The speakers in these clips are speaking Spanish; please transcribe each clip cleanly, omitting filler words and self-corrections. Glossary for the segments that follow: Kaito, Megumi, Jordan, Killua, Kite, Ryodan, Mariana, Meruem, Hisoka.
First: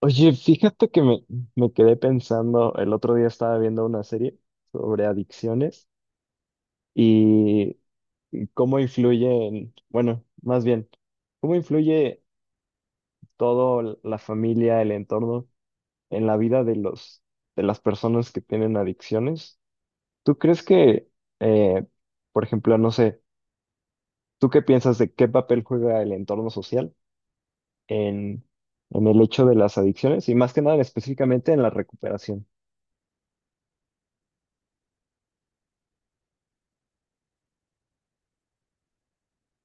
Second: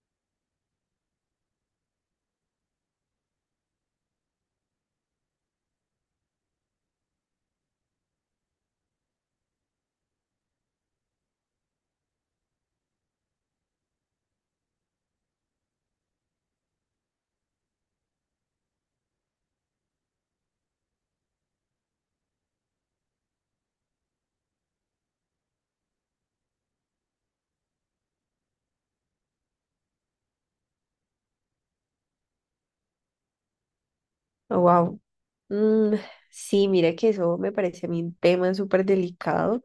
Oye, fíjate que me quedé pensando. El otro día estaba viendo una serie sobre adicciones y cómo influyen, bueno, más bien, cómo influye todo la familia, el entorno en la vida de de las personas que tienen adicciones. ¿Tú crees que, eh, por ejemplo, no sé, tú qué piensas de qué papel juega el entorno social en, en el hecho de las adicciones y más que nada específicamente en la recuperación? Wow. Sí, mire que eso me parece a mí un tema súper delicado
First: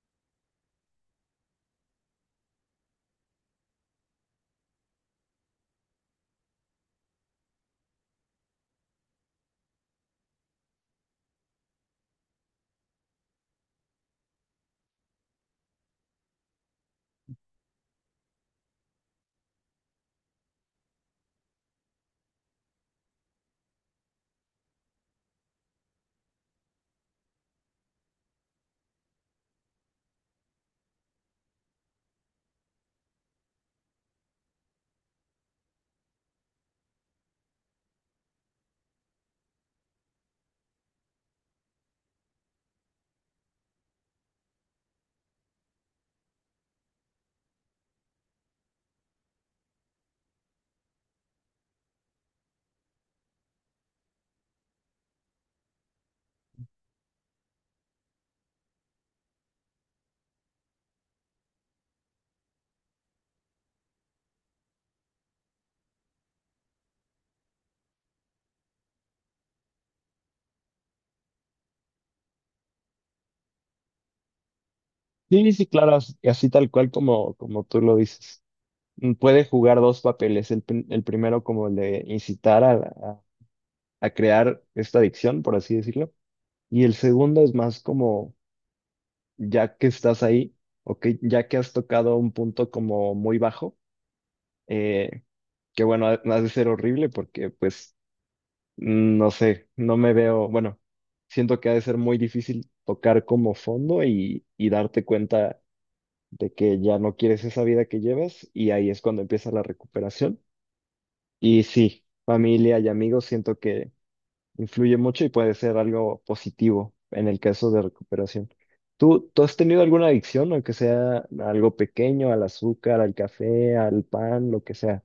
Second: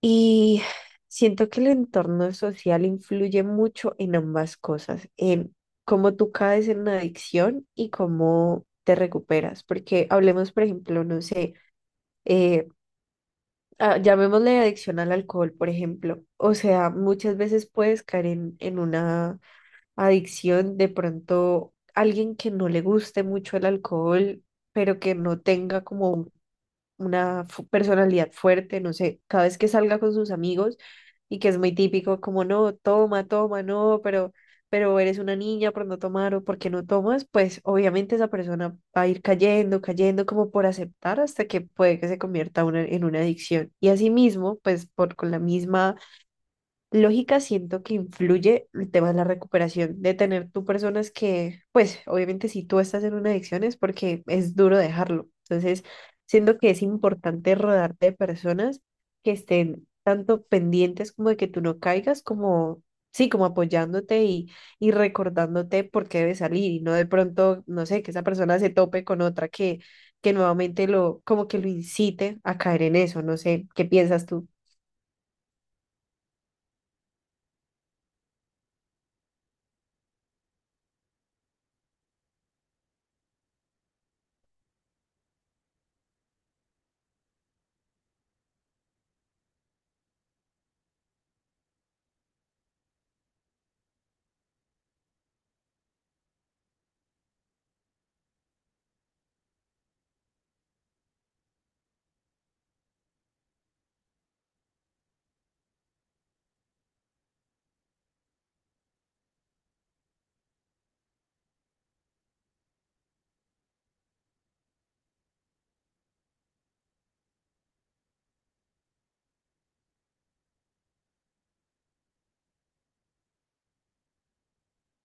y siento que el entorno social influye mucho en ambas cosas, en cómo tú caes en una adicción y cómo te recuperas. Porque hablemos, por ejemplo, no sé, eh, llamémosle adicción al alcohol, por ejemplo. O sea, muchas veces puedes caer en una adicción, de pronto alguien que no le guste mucho el alcohol, pero que no tenga como una personalidad fuerte, no sé, cada vez que salga con sus amigos y que es muy típico, como no, toma, toma, no, pero eres una niña por no tomar o porque no tomas, pues obviamente esa persona va a ir cayendo, cayendo como por aceptar hasta que puede que se convierta en una adicción. Y asimismo, pues por con la misma lógica, siento que influye el tema de la recuperación, de tener tú personas que, pues obviamente si tú estás en una adicción es porque es duro dejarlo. Entonces, siento que es importante rodearte de personas que estén tanto pendientes como de que tú no caigas, como, sí, como apoyándote y recordándote por qué debes salir y no de pronto, no sé, que esa persona se tope con otra que nuevamente lo, como que lo incite a caer en eso, no sé, ¿qué piensas tú? Sí, sí, claro, así tal cual como tú lo dices. Mm, puede jugar dos papeles, el primero como el de incitar a crear esta adicción, por así decirlo, y el segundo es más como, ya que estás ahí, o ya que has tocado un punto como muy bajo, eh, que bueno, ha de ser horrible porque pues, mm, no sé, no me veo, bueno, siento que ha de ser muy difícil tocar como fondo y darte cuenta de que ya no quieres esa vida que llevas y ahí es cuando empieza la recuperación. Y sí, familia y amigos siento que influye mucho y puede ser algo positivo en el caso de recuperación. ¿Tú has tenido alguna adicción, aunque sea algo pequeño, al azúcar, al café, al pan, lo que sea?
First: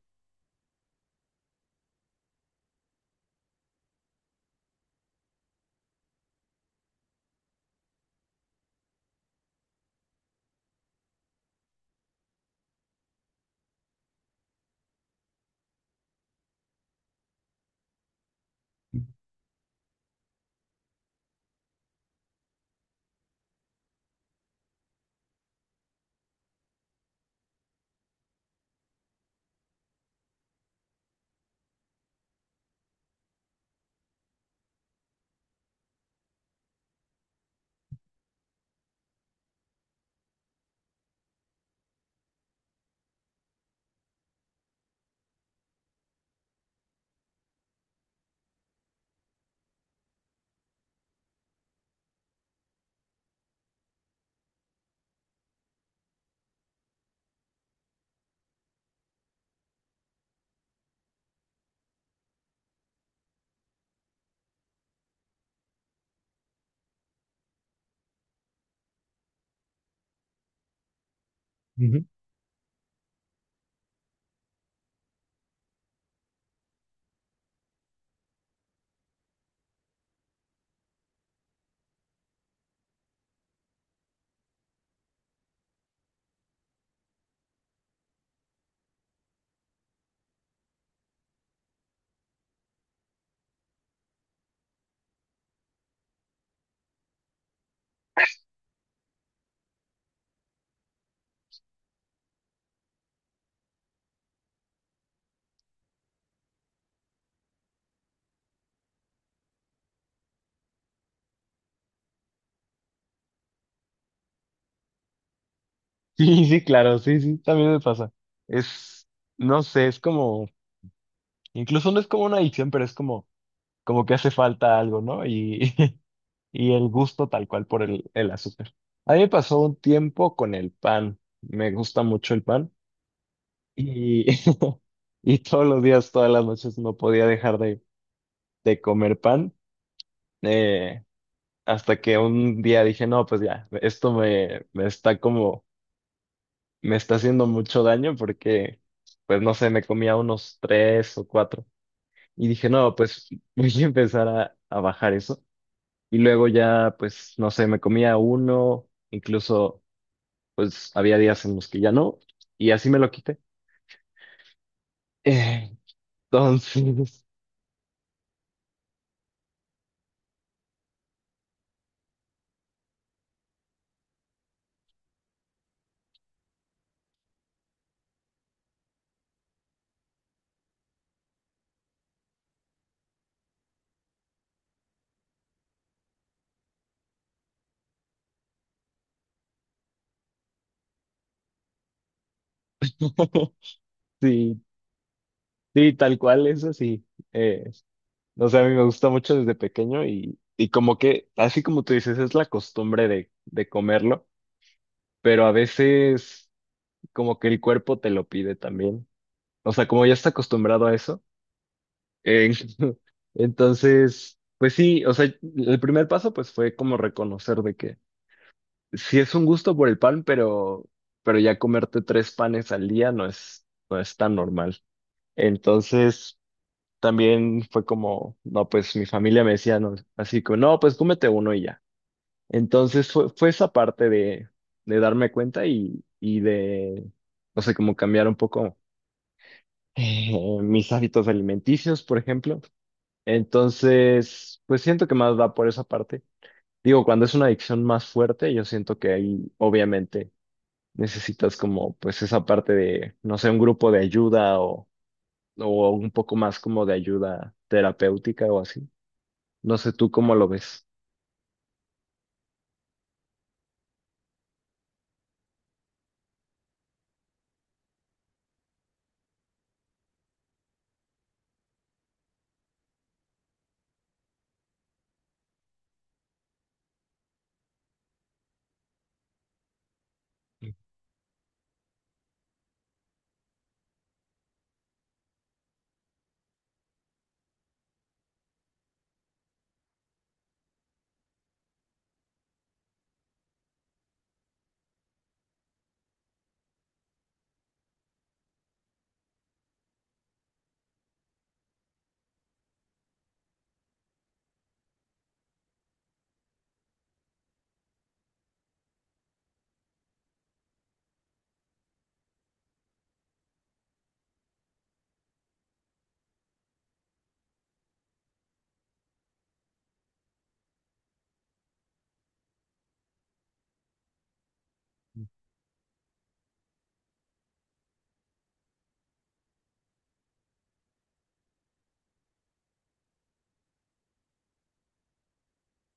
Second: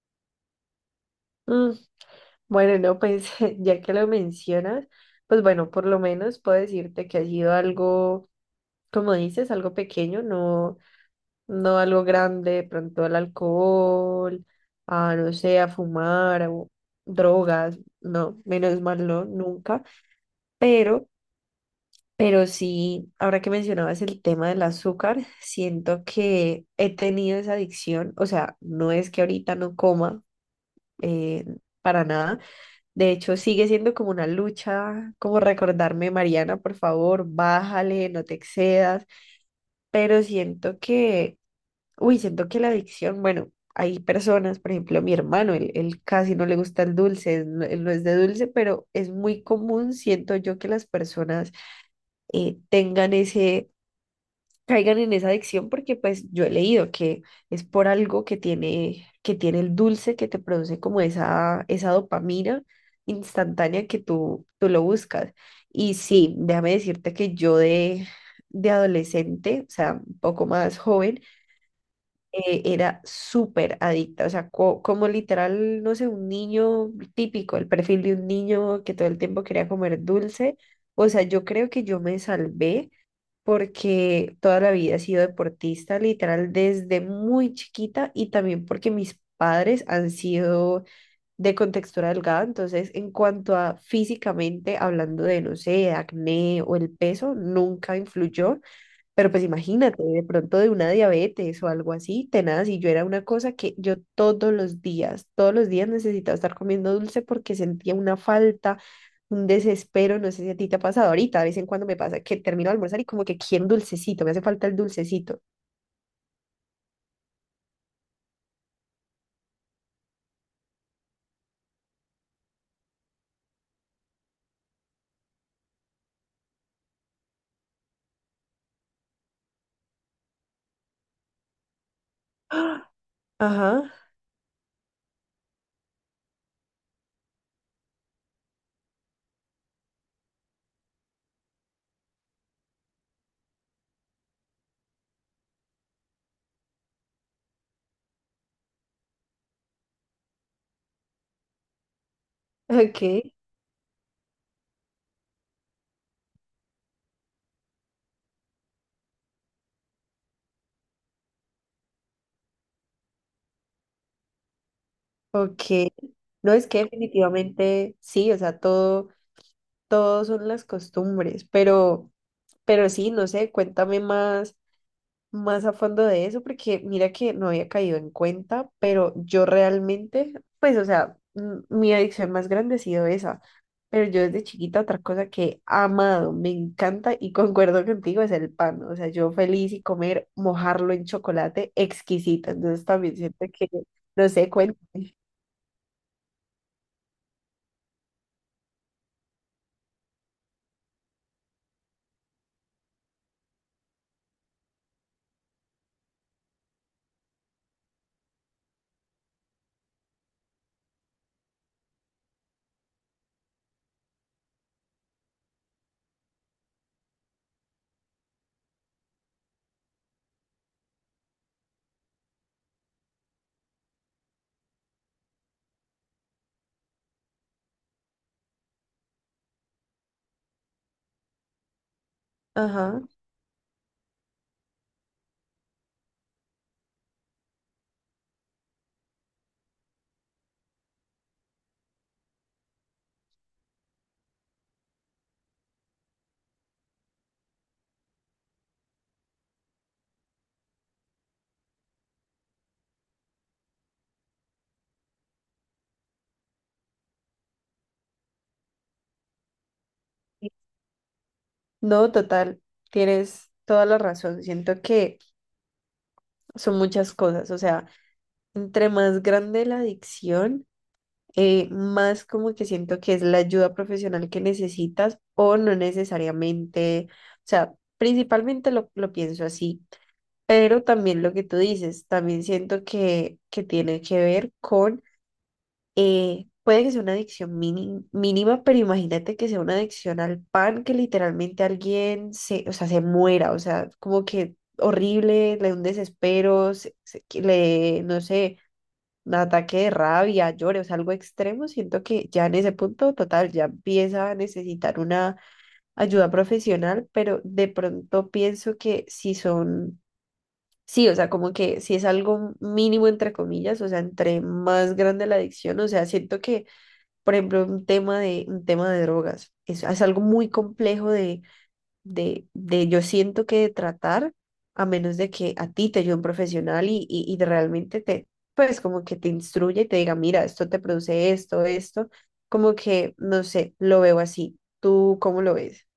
Bueno, no, pues ya que lo mencionas, pues bueno, por lo menos puedo decirte que ha sido algo, como dices, algo pequeño, no, no algo grande, de pronto al alcohol, a no sé, a fumar, o drogas, no, menos mal no, nunca, pero, pero sí, ahora que mencionabas el tema del azúcar, siento que he tenido esa adicción, o sea, no es que ahorita no coma, eh, para nada. De hecho, sigue siendo como una lucha, como recordarme, Mariana, por favor, bájale, no te excedas, pero siento que, uy, siento que la adicción, bueno, hay personas, por ejemplo, mi hermano, él casi no le gusta el dulce, él no es de dulce, pero es muy común, siento yo, que las personas tengan ese, caigan en esa adicción porque pues yo he leído que es por algo que tiene el dulce que te produce como esa dopamina instantánea que tú lo buscas. Y sí, déjame decirte que yo de adolescente, o sea, un poco más joven, Ujú. Era súper adicta, o sea, como literal, no sé, un niño típico, el perfil de un niño que todo el tiempo quería comer dulce. O sea, yo creo que yo me salvé porque toda la vida he sido deportista, literal, desde muy chiquita y también porque mis padres han sido de contextura delgada, entonces en cuanto a físicamente, hablando de, no sé, acné o el peso, nunca influyó, pero pues imagínate, de pronto de una diabetes o algo así, tenaz, y yo era una cosa que yo todos los días necesitaba estar comiendo dulce porque sentía una falta, un desespero, no sé si a ti te ha pasado ahorita, de vez en cuando me pasa que termino de almorzar y como que quiero un dulcecito, me hace falta el dulcecito. Sí, sí, claro, sí, sí, también me pasa. Es, no sé, es como, incluso no es como una adicción, pero es como, como que hace falta algo, ¿no? Y y el gusto tal cual por el azúcar. A mí me pasó un tiempo con el pan. Me gusta mucho el pan ¡Ah! Ajá, y, y todos los días, todas las noches no podía dejar de comer pan, eh, hasta que un día dije, no, pues ya, esto me está como, me está haciendo mucho daño porque, pues no sé, me comía unos tres o cuatro y dije, no, ok, pues voy a empezar a bajar eso. Y luego ya, pues, no sé, me comía uno, incluso pues había días en los que ya no, y así me lo quité. ok. Eh, No, es que Entonces, definitivamente sí, o sea, todo, todo son las costumbres, pero sí, no sé, cuéntame más, más a fondo de eso, porque mira que no había caído en cuenta, pero yo realmente, pues, o sea, mi adicción más grande ha sido esa. Pero yo desde chiquita otra cosa que he amado, me encanta y concuerdo contigo es el pan. O sea, yo feliz y comer, mojarlo en chocolate, exquisito. Entonces también siento que, no sé, sí, cuéntame. sí, tal cual, eso sí. Eh, no sé, a mí me gusta mucho desde pequeño y como que, así como tú dices, es la costumbre de comerlo, pero a veces como que el cuerpo te lo pide también. O sea, como ya está acostumbrado a eso. eh, entonces, pues sí, o sea, el primer paso pues fue como reconocer de que sí es un gusto por el pan, pero ya comerte tres panes al día no es, no es tan normal. Entonces, también fue como, no, pues mi familia me decía, no, así como, no, pues cómete uno y ya. Ajá. Entonces fue esa parte de darme cuenta y de, no sé, como cambiar un poco mis hábitos alimenticios, por ejemplo. Entonces, pues siento que más va por esa parte. Digo, cuando es una adicción más fuerte, yo siento que ahí, obviamente necesitas como pues esa parte de, no sé, un grupo de ayuda o un poco más como de ayuda terapéutica o así. No sé tú cómo lo ves. No, total, tienes toda la razón. Siento que son muchas cosas. O sea, entre más grande la adicción, más como que siento que es la ayuda profesional que necesitas o no necesariamente, o sea, principalmente lo pienso así, pero también lo que tú dices, también siento que tiene que ver con, puede que sea una adicción mínima, pero imagínate que sea una adicción al pan, que literalmente alguien se, o sea, se muera, o sea, como que horrible, le da un desespero, que le, no sé, un ataque de rabia, llore, o sea, algo extremo, siento que ya en ese punto total ya empieza a necesitar una ayuda profesional, pero de pronto pienso que si son, sí, o sea, como que si es algo mínimo entre comillas, o sea, entre más grande la adicción, o sea, siento que, por ejemplo, un tema de drogas, es algo muy complejo de de yo siento que de tratar, a menos de que a ti te ayude un profesional y de realmente te, pues como que te instruya y te diga, mira, esto te produce esto, esto, como que, no sé, lo veo así. ¿Tú cómo lo ves?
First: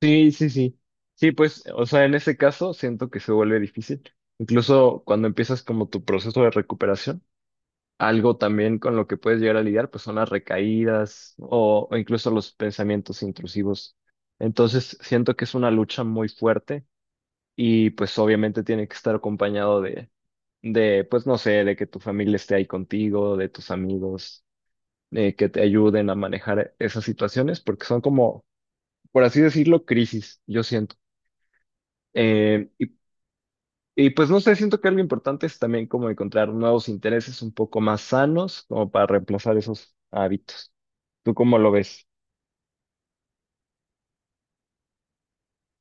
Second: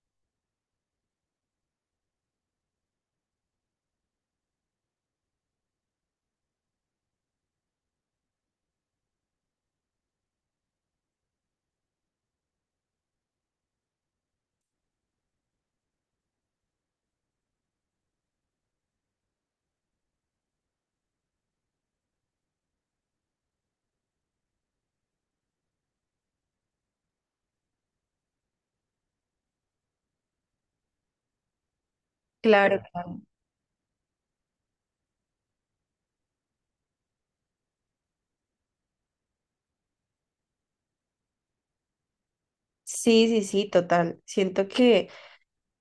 Sí, sí, sí. Sí, pues, o sea, en ese caso siento que se vuelve difícil. Incluso cuando empiezas como tu proceso de recuperación, algo también con lo que puedes llegar a lidiar, pues son las recaídas o incluso los pensamientos intrusivos. Entonces, siento que es una lucha muy fuerte y pues obviamente tiene que estar acompañado de, pues no sé, de que tu familia esté ahí contigo, de tus amigos, que te ayuden a manejar esas situaciones, porque son como, por así decirlo, crisis, yo siento. Eh, Claro, y, claro. y, pues no sé, siento que algo importante es también como encontrar nuevos intereses un poco más sanos, como para reemplazar esos hábitos. ¿Tú cómo lo ves? Sí, sí, sí, total. Siento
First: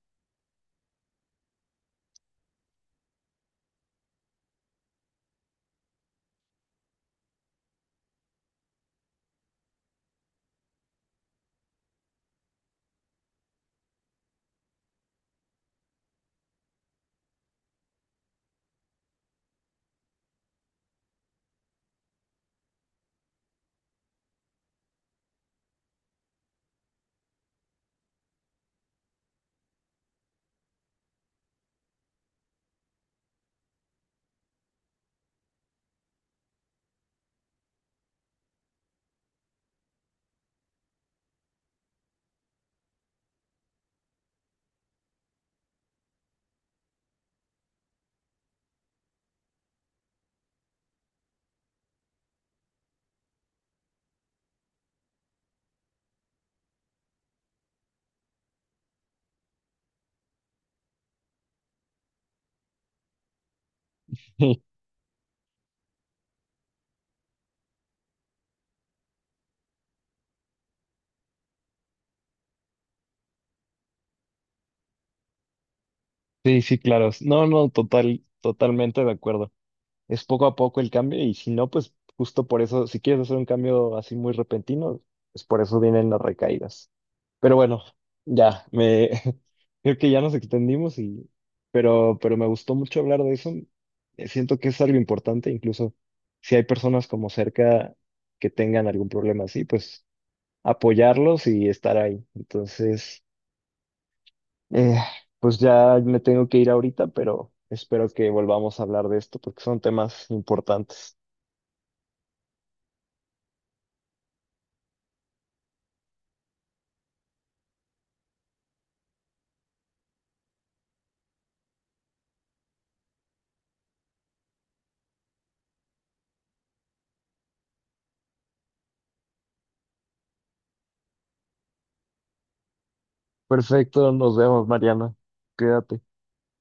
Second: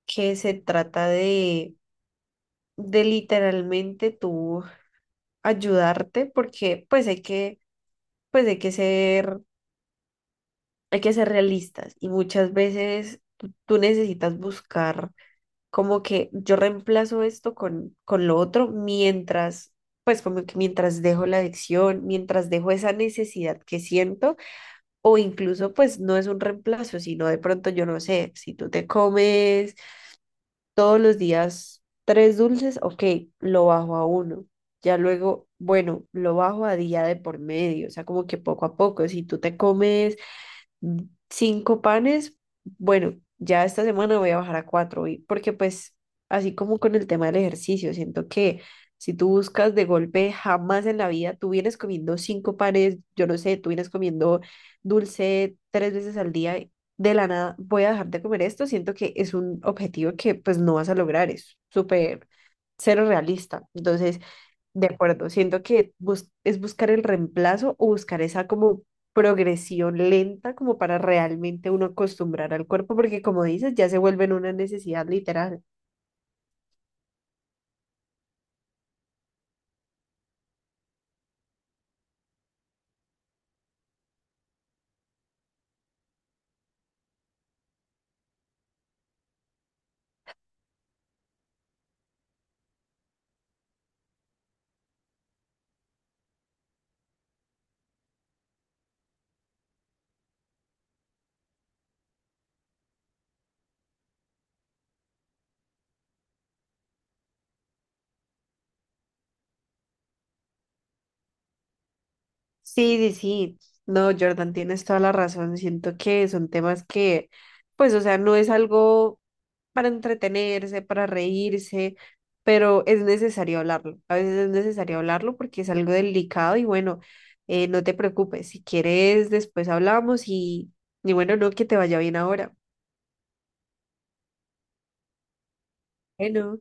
que se trata de literalmente tú ayudarte porque pues hay que ser realistas y muchas veces tú necesitas buscar como que yo reemplazo esto con lo otro mientras, pues como que mientras dejo la adicción, mientras dejo esa necesidad que siento, o incluso pues no es un reemplazo, sino de pronto yo no sé, si tú te comes todos los días 3 dulces, ok, lo bajo a uno. Ya luego, bueno, lo bajo a día de por medio, o sea, como que poco a poco, si tú te comes mm, 5 panes. Bueno, ya esta semana voy a bajar a 4, porque pues así como con el tema del ejercicio, siento que si tú buscas de golpe, jamás en la vida tú vienes comiendo 5 panes, yo no sé, tú vienes comiendo dulce 3 veces al día, y de la nada voy a dejar de comer esto, siento que es un objetivo que pues no vas a lograr, es súper cero realista. Entonces... Sí, De acuerdo, siento que es buscar el reemplazo o buscar esa como progresión lenta como para realmente uno acostumbrar al cuerpo, porque como dices, ya se vuelve en una necesidad literal. sí, sí, claro. No, no, total, totalmente de acuerdo. Es poco a poco el cambio y si no, pues justo por eso, si quieres hacer un cambio así muy repentino, pues por eso vienen las recaídas. Pero bueno, ya, me creo que ya nos extendimos pero me gustó mucho hablar de eso. Siento que es algo importante, incluso si hay personas como cerca que tengan algún problema así, pues apoyarlos y estar ahí. Entonces, eh, pues ya me tengo que ir ahorita, pero espero que volvamos a hablar de esto porque son temas importantes. Sí, sí, sí. No, Jordan, tienes toda la razón. Siento que son temas que, pues, o sea, no es algo para entretenerse, para reírse, pero es necesario hablarlo. A veces es necesario hablarlo porque es algo delicado y bueno, no te preocupes. Si quieres, después hablamos y bueno, no, que te vaya bien ahora. Perfecto, nos vemos, Mariana. Quédate. Bueno.